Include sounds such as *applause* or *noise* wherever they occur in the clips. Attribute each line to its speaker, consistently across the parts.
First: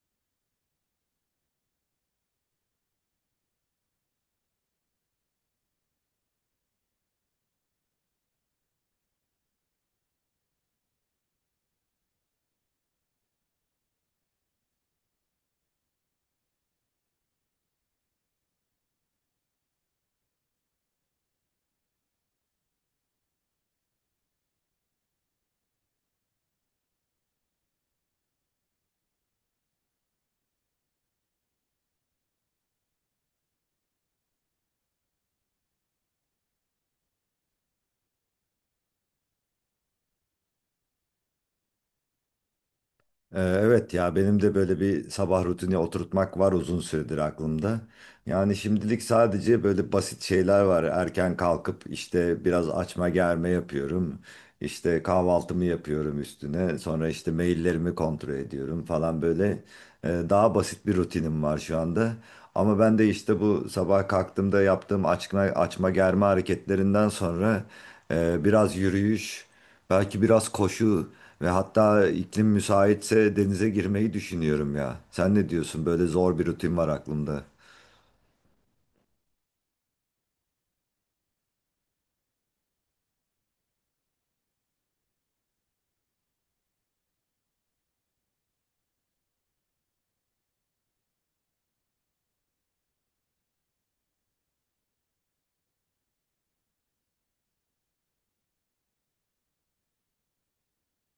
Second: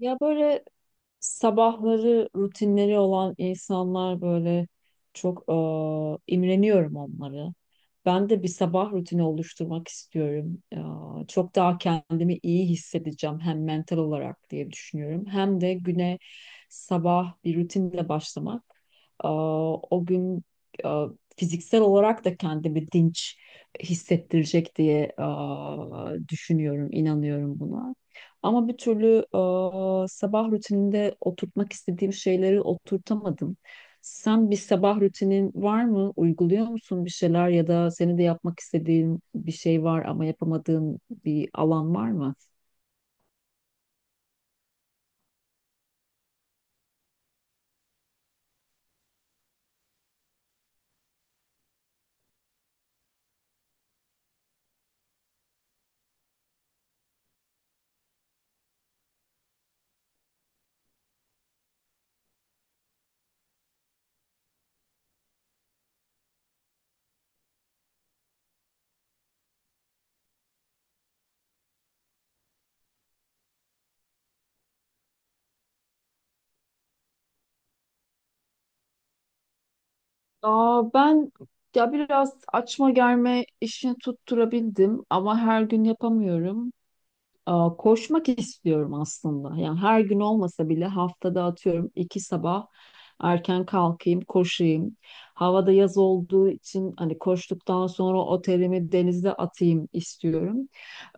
Speaker 1: Ya böyle sabahları rutinleri olan insanlar böyle çok imreniyorum onları. Ben de bir sabah rutini oluşturmak istiyorum. Çok daha kendimi iyi hissedeceğim hem mental olarak diye düşünüyorum. Hem de güne sabah bir rutinle başlamak. eee, O gün eee, fiziksel olarak da kendimi dinç hissettirecek diye düşünüyorum, inanıyorum buna. Ama bir türlü sabah rutininde oturtmak istediğim şeyleri oturtamadım. Sen bir sabah rutinin var mı? Uyguluyor musun bir şeyler ya da seni de yapmak istediğin bir şey var ama yapamadığın bir alan var mı?
Speaker 2: Evet ya benim de böyle bir sabah rutini oturtmak var uzun süredir aklımda. Yani şimdilik sadece böyle basit şeyler var. Erken kalkıp işte biraz açma germe yapıyorum. İşte kahvaltımı yapıyorum üstüne. Sonra işte maillerimi kontrol ediyorum falan böyle. Daha basit bir rutinim var şu anda. Ama ben de işte bu sabah kalktığımda yaptığım açma germe hareketlerinden sonra biraz yürüyüş, belki biraz koşu ve hatta iklim müsaitse denize girmeyi düşünüyorum ya. Sen ne diyorsun? Böyle zor bir rutin var aklımda.
Speaker 1: Ben ya biraz açma germe işini tutturabildim ama her gün yapamıyorum. Koşmak istiyorum aslında. Yani her gün olmasa bile haftada atıyorum iki sabah erken kalkayım, koşayım. Havada yaz olduğu için hani koştuktan sonra otelimi denize atayım istiyorum.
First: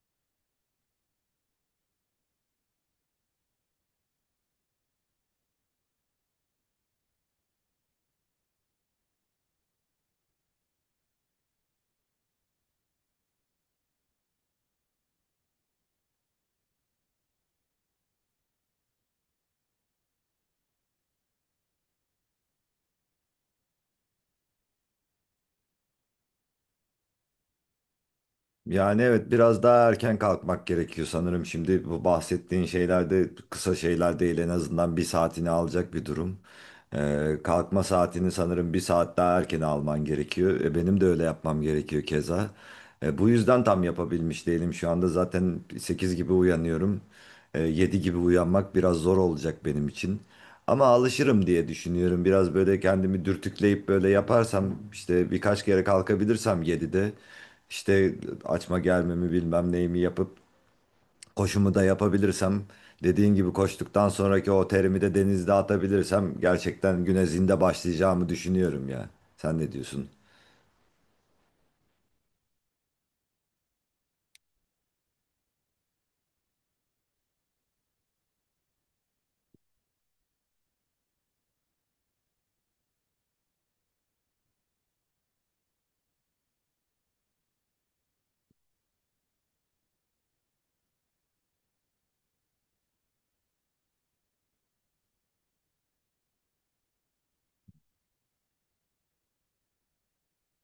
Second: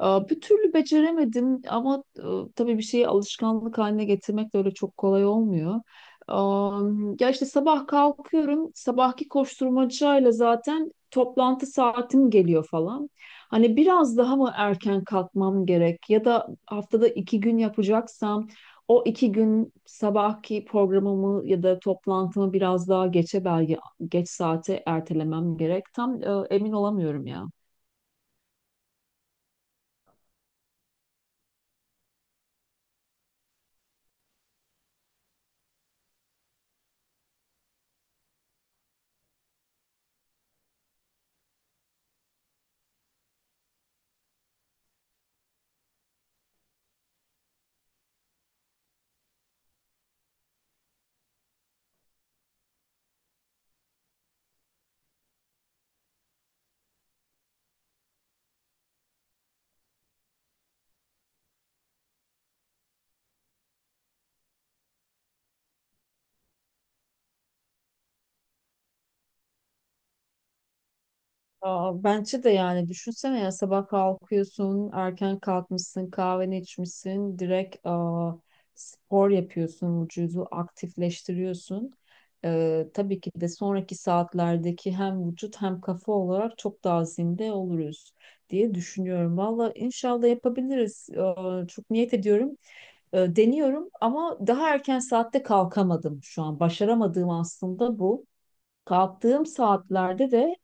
Speaker 1: Bir türlü beceremedim ama tabii bir şeyi alışkanlık haline getirmek de öyle çok kolay olmuyor. Aa, Ya işte sabah kalkıyorum, sabahki koşturmacayla zaten toplantı saatim geliyor falan. Hani biraz daha mı erken kalkmam gerek ya da haftada iki gün yapacaksam o iki gün sabahki programımı ya da toplantımı biraz daha geçe belki geç saate ertelemem gerek. Tam emin olamıyorum ya.
Speaker 2: Yani evet biraz daha erken kalkmak gerekiyor sanırım. Şimdi bu bahsettiğin şeylerde kısa şeyler değil, en azından bir saatini alacak bir durum. Kalkma saatini sanırım bir saat daha erken alman gerekiyor. Benim de öyle yapmam gerekiyor keza. Bu yüzden tam yapabilmiş değilim şu anda. Zaten 8 gibi uyanıyorum. 7 gibi uyanmak biraz zor olacak benim için. Ama alışırım diye düşünüyorum. Biraz böyle kendimi dürtükleyip böyle yaparsam işte birkaç kere kalkabilirsem 7'de işte açma gelmemi bilmem neyimi yapıp koşumu da yapabilirsem, dediğin gibi koştuktan sonraki o terimi de denizde atabilirsem gerçekten güne zinde başlayacağımı düşünüyorum ya. Sen ne diyorsun?
Speaker 1: Bence de yani düşünsene ya sabah kalkıyorsun, erken kalkmışsın, kahveni içmişsin, direkt spor yapıyorsun, vücudu aktifleştiriyorsun. Tabii ki de sonraki saatlerdeki hem vücut hem kafa olarak çok daha zinde oluruz diye düşünüyorum. Valla inşallah yapabiliriz. Çok niyet ediyorum. Deniyorum ama daha erken saatte kalkamadım şu an. Başaramadığım aslında bu. Kalktığım saatlerde de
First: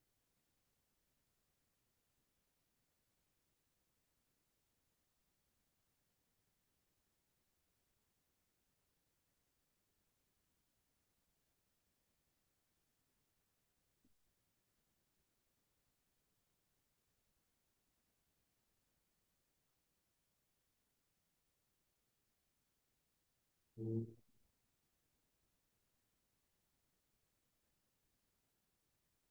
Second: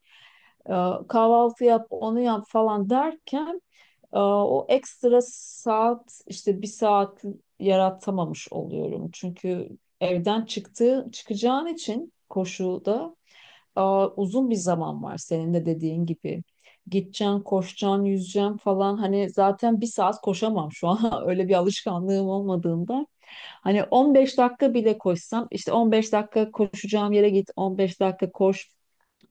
Speaker 1: e, kahvaltı yap, onu yap falan derken o ekstra saat işte bir saat yaratamamış oluyorum. Çünkü evden çıkacağın için koşuda e, uzun bir zaman var senin de dediğin gibi. Gideceksin, koşacaksın, yüzeceksin falan. Hani zaten bir saat koşamam şu an. *laughs* Öyle bir alışkanlığım olmadığında. Hani 15 dakika bile koşsam işte 15 dakika koşacağım yere git 15 dakika koş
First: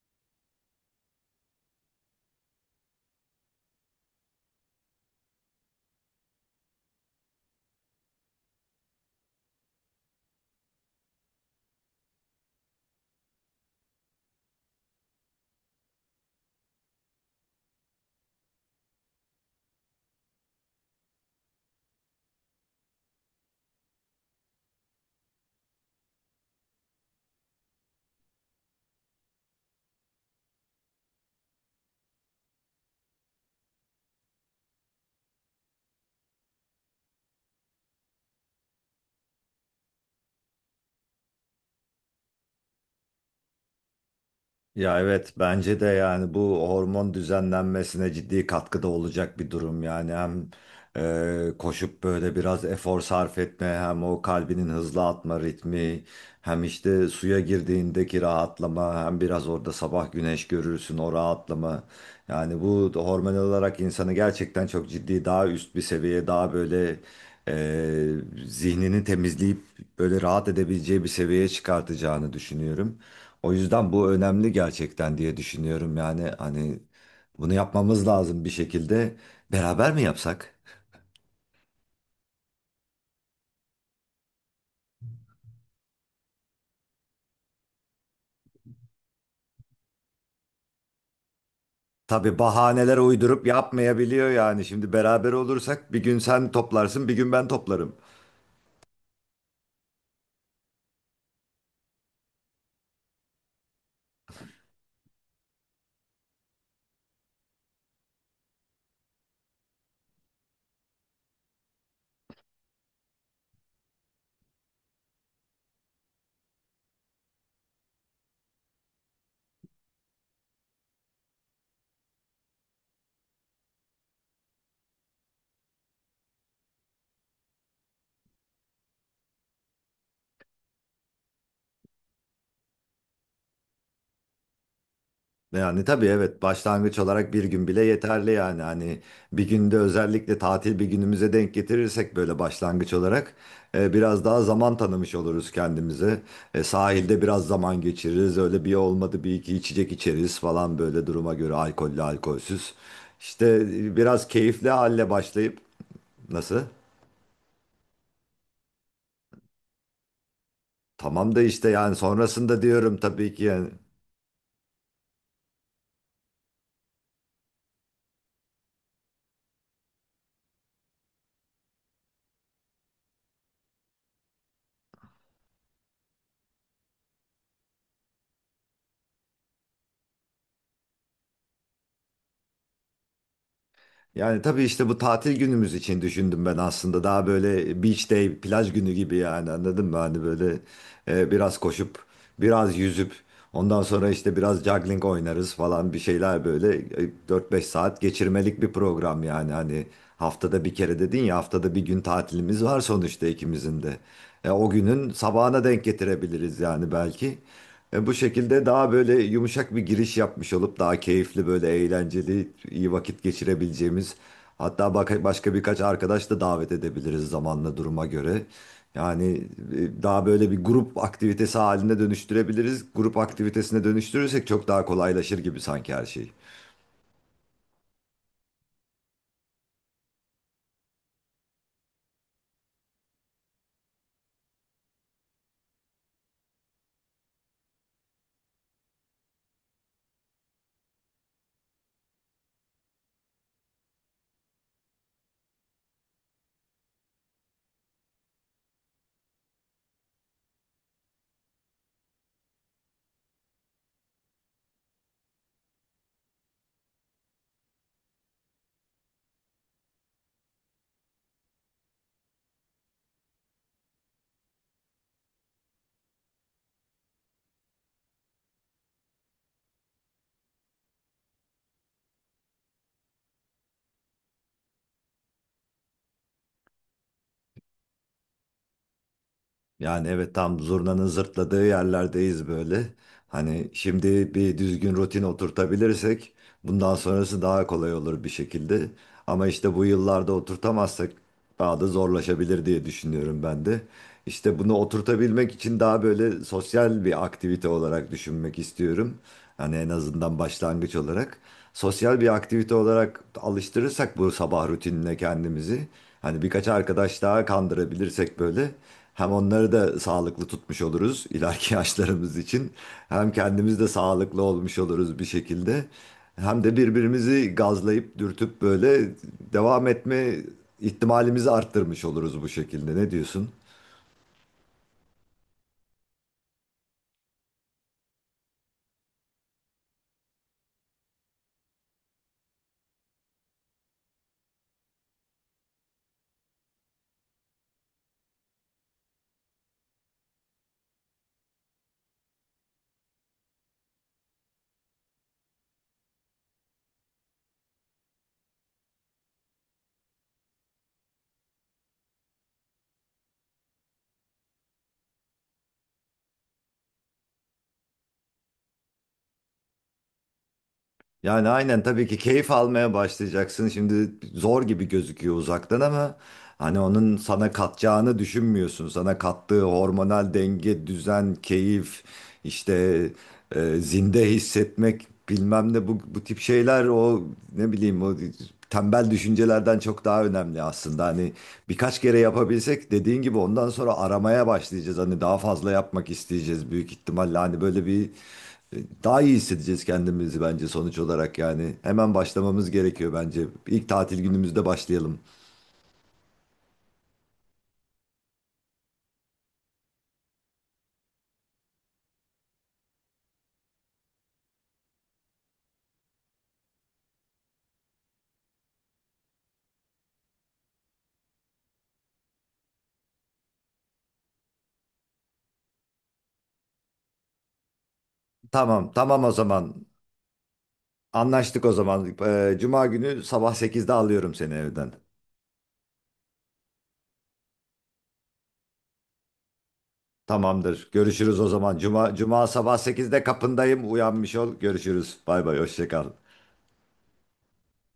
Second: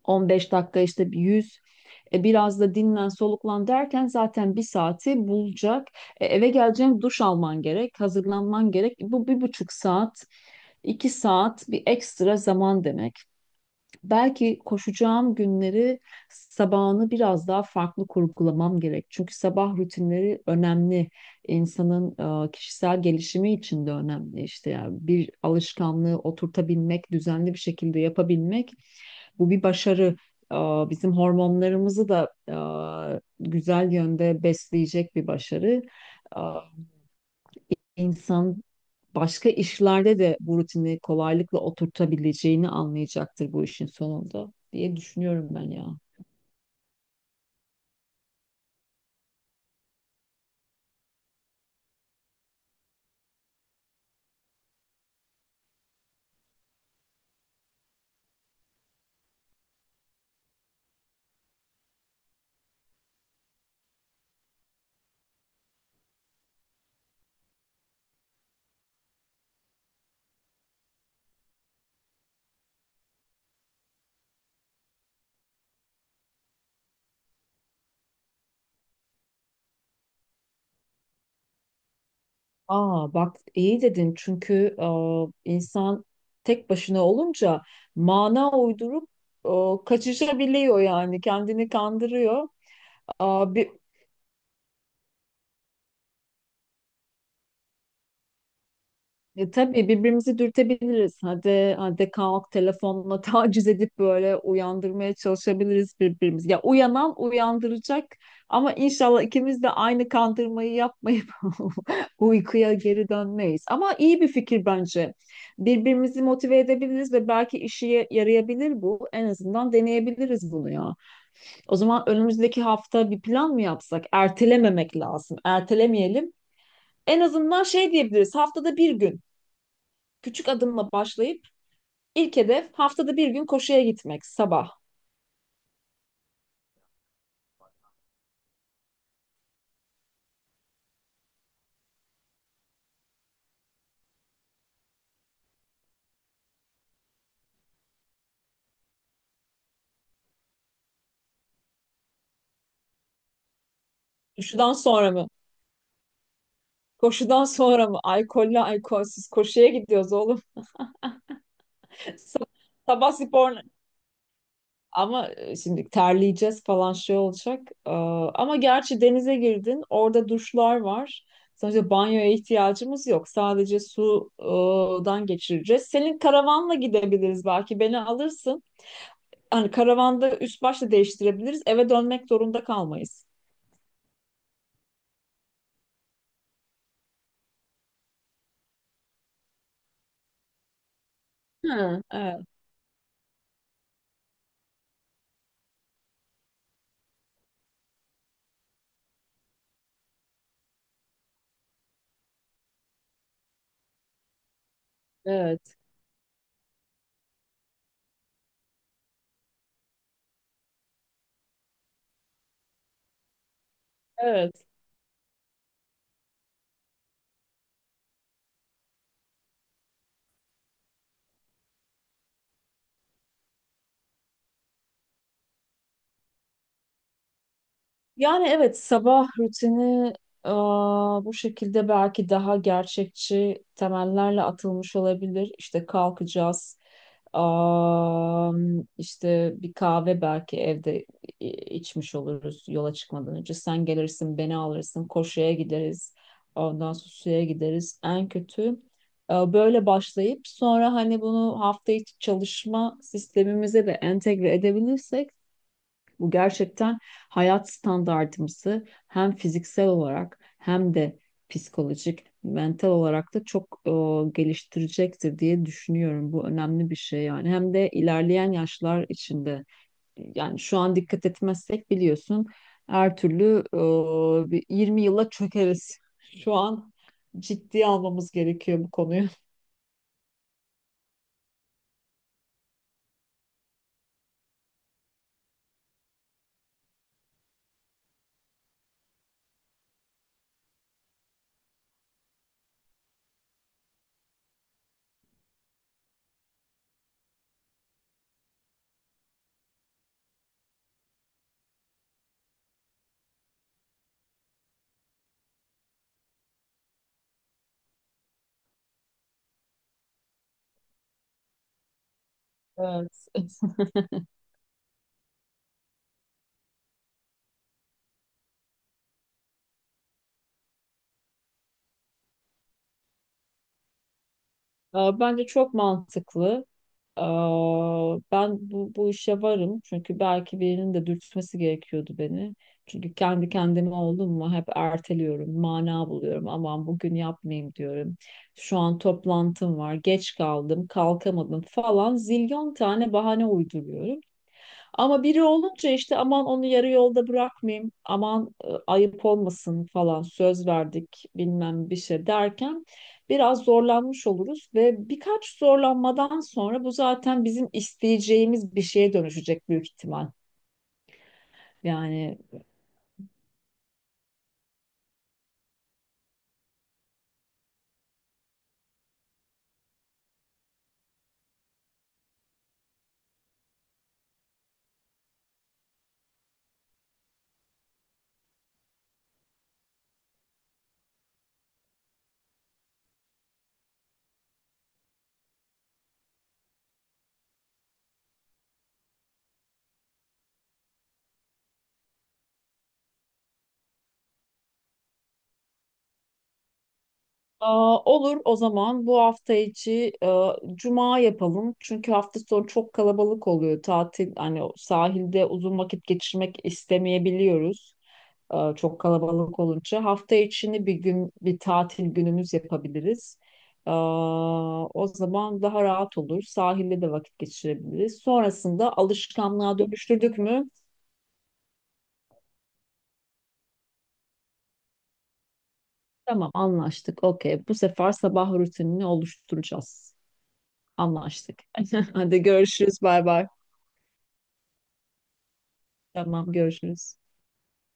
Speaker 1: 15 dakika işte bir 100 biraz da dinlen soluklan derken zaten bir saati bulacak. Eve geleceğim duş alman gerek, hazırlanman gerek. Bu bir buçuk saat, iki saat bir ekstra zaman demek belki koşacağım günleri sabahını biraz daha farklı kurgulamam gerek. Çünkü sabah rutinleri önemli. İnsanın kişisel gelişimi için de önemli. İşte yani bir alışkanlığı oturtabilmek, düzenli bir şekilde yapabilmek bu bir başarı. E, Bizim hormonlarımızı da güzel yönde besleyecek bir başarı. E, İnsan başka işlerde de bu rutini kolaylıkla oturtabileceğini anlayacaktır bu işin sonunda diye
Speaker 2: Ya evet
Speaker 1: düşünüyorum ben
Speaker 2: bence de
Speaker 1: ya.
Speaker 2: yani bu hormon düzenlenmesine ciddi katkıda olacak bir durum yani, hem koşup böyle biraz efor sarf etme, hem o kalbinin hızlı atma ritmi, hem işte suya girdiğindeki rahatlama, hem biraz orada sabah güneş görürsün o rahatlama, yani bu da hormonal olarak insanı gerçekten çok ciddi daha üst bir seviyeye, daha böyle e, zihnini temizleyip böyle rahat edebileceği bir seviyeye çıkartacağını düşünüyorum. O yüzden bu önemli gerçekten diye düşünüyorum, yani hani bunu yapmamız lazım bir şekilde. Beraber mi yapsak?
Speaker 1: Aa bak iyi dedin çünkü insan tek başına olunca mana uydurup kaçışabiliyor yani kendini
Speaker 2: Tabii
Speaker 1: kandırıyor.
Speaker 2: bahaneler uydurup
Speaker 1: Aa, bir
Speaker 2: yapmayabiliyor yani. Şimdi beraber olursak bir gün sen toplarsın, bir gün ben toplarım.
Speaker 1: Tabii birbirimizi dürtebiliriz. Hadi, hadi kalk telefonla *laughs* taciz edip böyle uyandırmaya çalışabiliriz birbirimizi. Ya uyanan uyandıracak ama inşallah ikimiz de aynı kandırmayı yapmayıp *laughs* uykuya geri dönmeyiz. Ama iyi bir fikir bence. Birbirimizi motive edebiliriz ve belki işe yarayabilir bu. En azından deneyebiliriz bunu ya. O zaman önümüzdeki hafta bir plan mı yapsak? Ertelememek lazım. Ertelemeyelim. En azından şey diyebiliriz. Haftada bir gün. Küçük adımla başlayıp ilk hedef haftada bir gün koşuya gitmek sabah.
Speaker 2: Yani tabii evet başlangıç olarak bir gün bile yeterli, yani hani bir günde, özellikle tatil bir günümüze denk getirirsek böyle başlangıç olarak biraz daha zaman tanımış oluruz kendimize. Sahilde biraz zaman geçiririz, öyle bir olmadı bir iki içecek içeriz falan, böyle duruma göre alkollü alkolsüz. İşte biraz keyifli
Speaker 1: Koşudan
Speaker 2: halle
Speaker 1: sonra mı?
Speaker 2: başlayıp nasıl?
Speaker 1: Koşudan sonra mı? Alkollü alkolsüz koşuya gidiyoruz oğlum.
Speaker 2: Tamam da işte yani sonrasında
Speaker 1: *laughs*
Speaker 2: diyorum
Speaker 1: Sabah
Speaker 2: tabii ki
Speaker 1: spor.
Speaker 2: yani.
Speaker 1: Ama şimdi terleyeceğiz falan şey olacak. Ee, Ama gerçi denize girdin, orada duşlar var. Sonuçta banyoya ihtiyacımız yok. Sadece sudan geçireceğiz. Senin karavanla gidebiliriz belki. Beni alırsın. Hani karavanda üst başta değiştirebiliriz. Eve dönmek zorunda kalmayız.
Speaker 2: Yani tabii işte bu tatil günümüz için düşündüm ben aslında. Daha böyle beach day, plaj günü gibi, yani anladın mı? Hani böyle biraz koşup,
Speaker 1: Ha, evet,
Speaker 2: biraz yüzüp, ondan sonra işte biraz juggling oynarız falan bir şeyler, böyle 4-5 saat geçirmelik bir program yani. Hani haftada bir kere dedin ya, haftada bir gün tatilimiz var sonuçta ikimizin de. O günün sabahına
Speaker 1: evet,
Speaker 2: denk getirebiliriz yani belki. Bu şekilde daha böyle yumuşak bir giriş yapmış olup daha keyifli, böyle eğlenceli iyi vakit geçirebileceğimiz,
Speaker 1: evet.
Speaker 2: hatta başka birkaç arkadaş da davet edebiliriz zamanla duruma göre. Yani daha böyle bir grup aktivitesi haline dönüştürebiliriz. Grup aktivitesine dönüştürürsek çok daha kolaylaşır gibi sanki her şey.
Speaker 1: Yani evet sabah rutini bu şekilde belki daha gerçekçi temellerle atılmış olabilir. İşte kalkacağız, aa, işte bir kahve belki evde i- içmiş oluruz yola çıkmadan önce. Sen gelirsin, beni alırsın, koşuya gideriz, ondan sonra suya gideriz. En kötü böyle başlayıp sonra hani bunu hafta içi çalışma sistemimize de entegre edebilirsek bu gerçekten hayat standartımızı hem fiziksel olarak hem de psikolojik, mental olarak da çok geliştirecektir diye düşünüyorum. Bu önemli bir şey yani. Hem de ilerleyen yaşlar içinde yani şu an dikkat etmezsek biliyorsun her türlü bir 20 yıla çökeriz. Şu an ciddiye almamız gerekiyor bu konuyu. *laughs*
Speaker 2: Yani evet, tam zurnanın zırtladığı yerlerdeyiz böyle. Hani şimdi bir düzgün rutin oturtabilirsek bundan sonrası daha kolay olur bir şekilde. Ama işte bu yıllarda oturtamazsak daha da zorlaşabilir diye düşünüyorum ben de. İşte bunu oturtabilmek için daha böyle sosyal bir aktivite olarak düşünmek istiyorum. Hani en azından başlangıç olarak. Sosyal bir aktivite olarak alıştırırsak bu sabah rutinine kendimizi. Hani birkaç arkadaş daha kandırabilirsek böyle. Hem onları da sağlıklı tutmuş oluruz ileriki *laughs* yaşlarımız için.
Speaker 1: Evet.
Speaker 2: Hem
Speaker 1: *laughs*
Speaker 2: kendimiz de sağlıklı olmuş oluruz bir şekilde. Hem de birbirimizi gazlayıp dürtüp böyle devam etme ihtimalimizi arttırmış oluruz bu şekilde. Ne diyorsun?
Speaker 1: Bence çok mantıklı. Ben bu işe varım çünkü belki birinin de dürtmesi gerekiyordu beni. Çünkü kendi kendime oldum mu hep erteliyorum, mana buluyorum. Aman bugün yapmayayım diyorum. Şu an toplantım var, geç kaldım, kalkamadım falan zilyon tane bahane uyduruyorum. Ama biri olunca işte aman onu yarı yolda bırakmayayım, aman ayıp olmasın falan söz verdik bilmem bir şey derken biraz zorlanmış oluruz ve birkaç zorlanmadan sonra bu zaten bizim isteyeceğimiz bir şeye dönüşecek büyük ihtimal.
Speaker 2: Yani aynen, tabii ki
Speaker 1: Yani
Speaker 2: keyif almaya başlayacaksın. Şimdi zor gibi gözüküyor uzaktan ama hani onun sana katacağını düşünmüyorsun. Sana kattığı hormonal denge, düzen, keyif, işte zinde hissetmek bilmem ne, bu tip şeyler, o ne bileyim, o tembel düşüncelerden çok daha önemli aslında. Hani birkaç kere yapabilsek dediğin gibi, ondan sonra aramaya başlayacağız. Hani daha fazla yapmak isteyeceğiz büyük ihtimalle. Hani böyle bir daha iyi hissedeceğiz kendimizi bence sonuç olarak yani. Hemen başlamamız gerekiyor bence. İlk tatil günümüzde başlayalım.
Speaker 1: "Aa, olur o zaman bu hafta içi cuma yapalım. Çünkü hafta sonu çok kalabalık oluyor. Tatil hani o sahilde uzun vakit geçirmek istemeyebiliyoruz. Çok kalabalık olunca. Hafta içini bir gün bir tatil günümüz yapabiliriz. E, O zaman daha rahat olur. Sahilde de vakit geçirebiliriz.
Speaker 2: Tamam,
Speaker 1: Sonrasında
Speaker 2: tamam o
Speaker 1: alışkanlığa
Speaker 2: zaman.
Speaker 1: dönüştürdük mü?
Speaker 2: Anlaştık o zaman. Cuma günü sabah sekizde alıyorum seni evden.
Speaker 1: Tamam anlaştık. Okey. Bu sefer sabah rutinini oluşturacağız.
Speaker 2: Tamamdır. Görüşürüz o
Speaker 1: Anlaştık.
Speaker 2: zaman.
Speaker 1: *laughs*
Speaker 2: Cuma,
Speaker 1: Hadi
Speaker 2: Cuma sabah
Speaker 1: görüşürüz.
Speaker 2: sekizde
Speaker 1: Bay bay.
Speaker 2: kapındayım. Uyanmış ol. Görüşürüz. Bay bay. Hoşça kal.
Speaker 1: Tamam görüşürüz.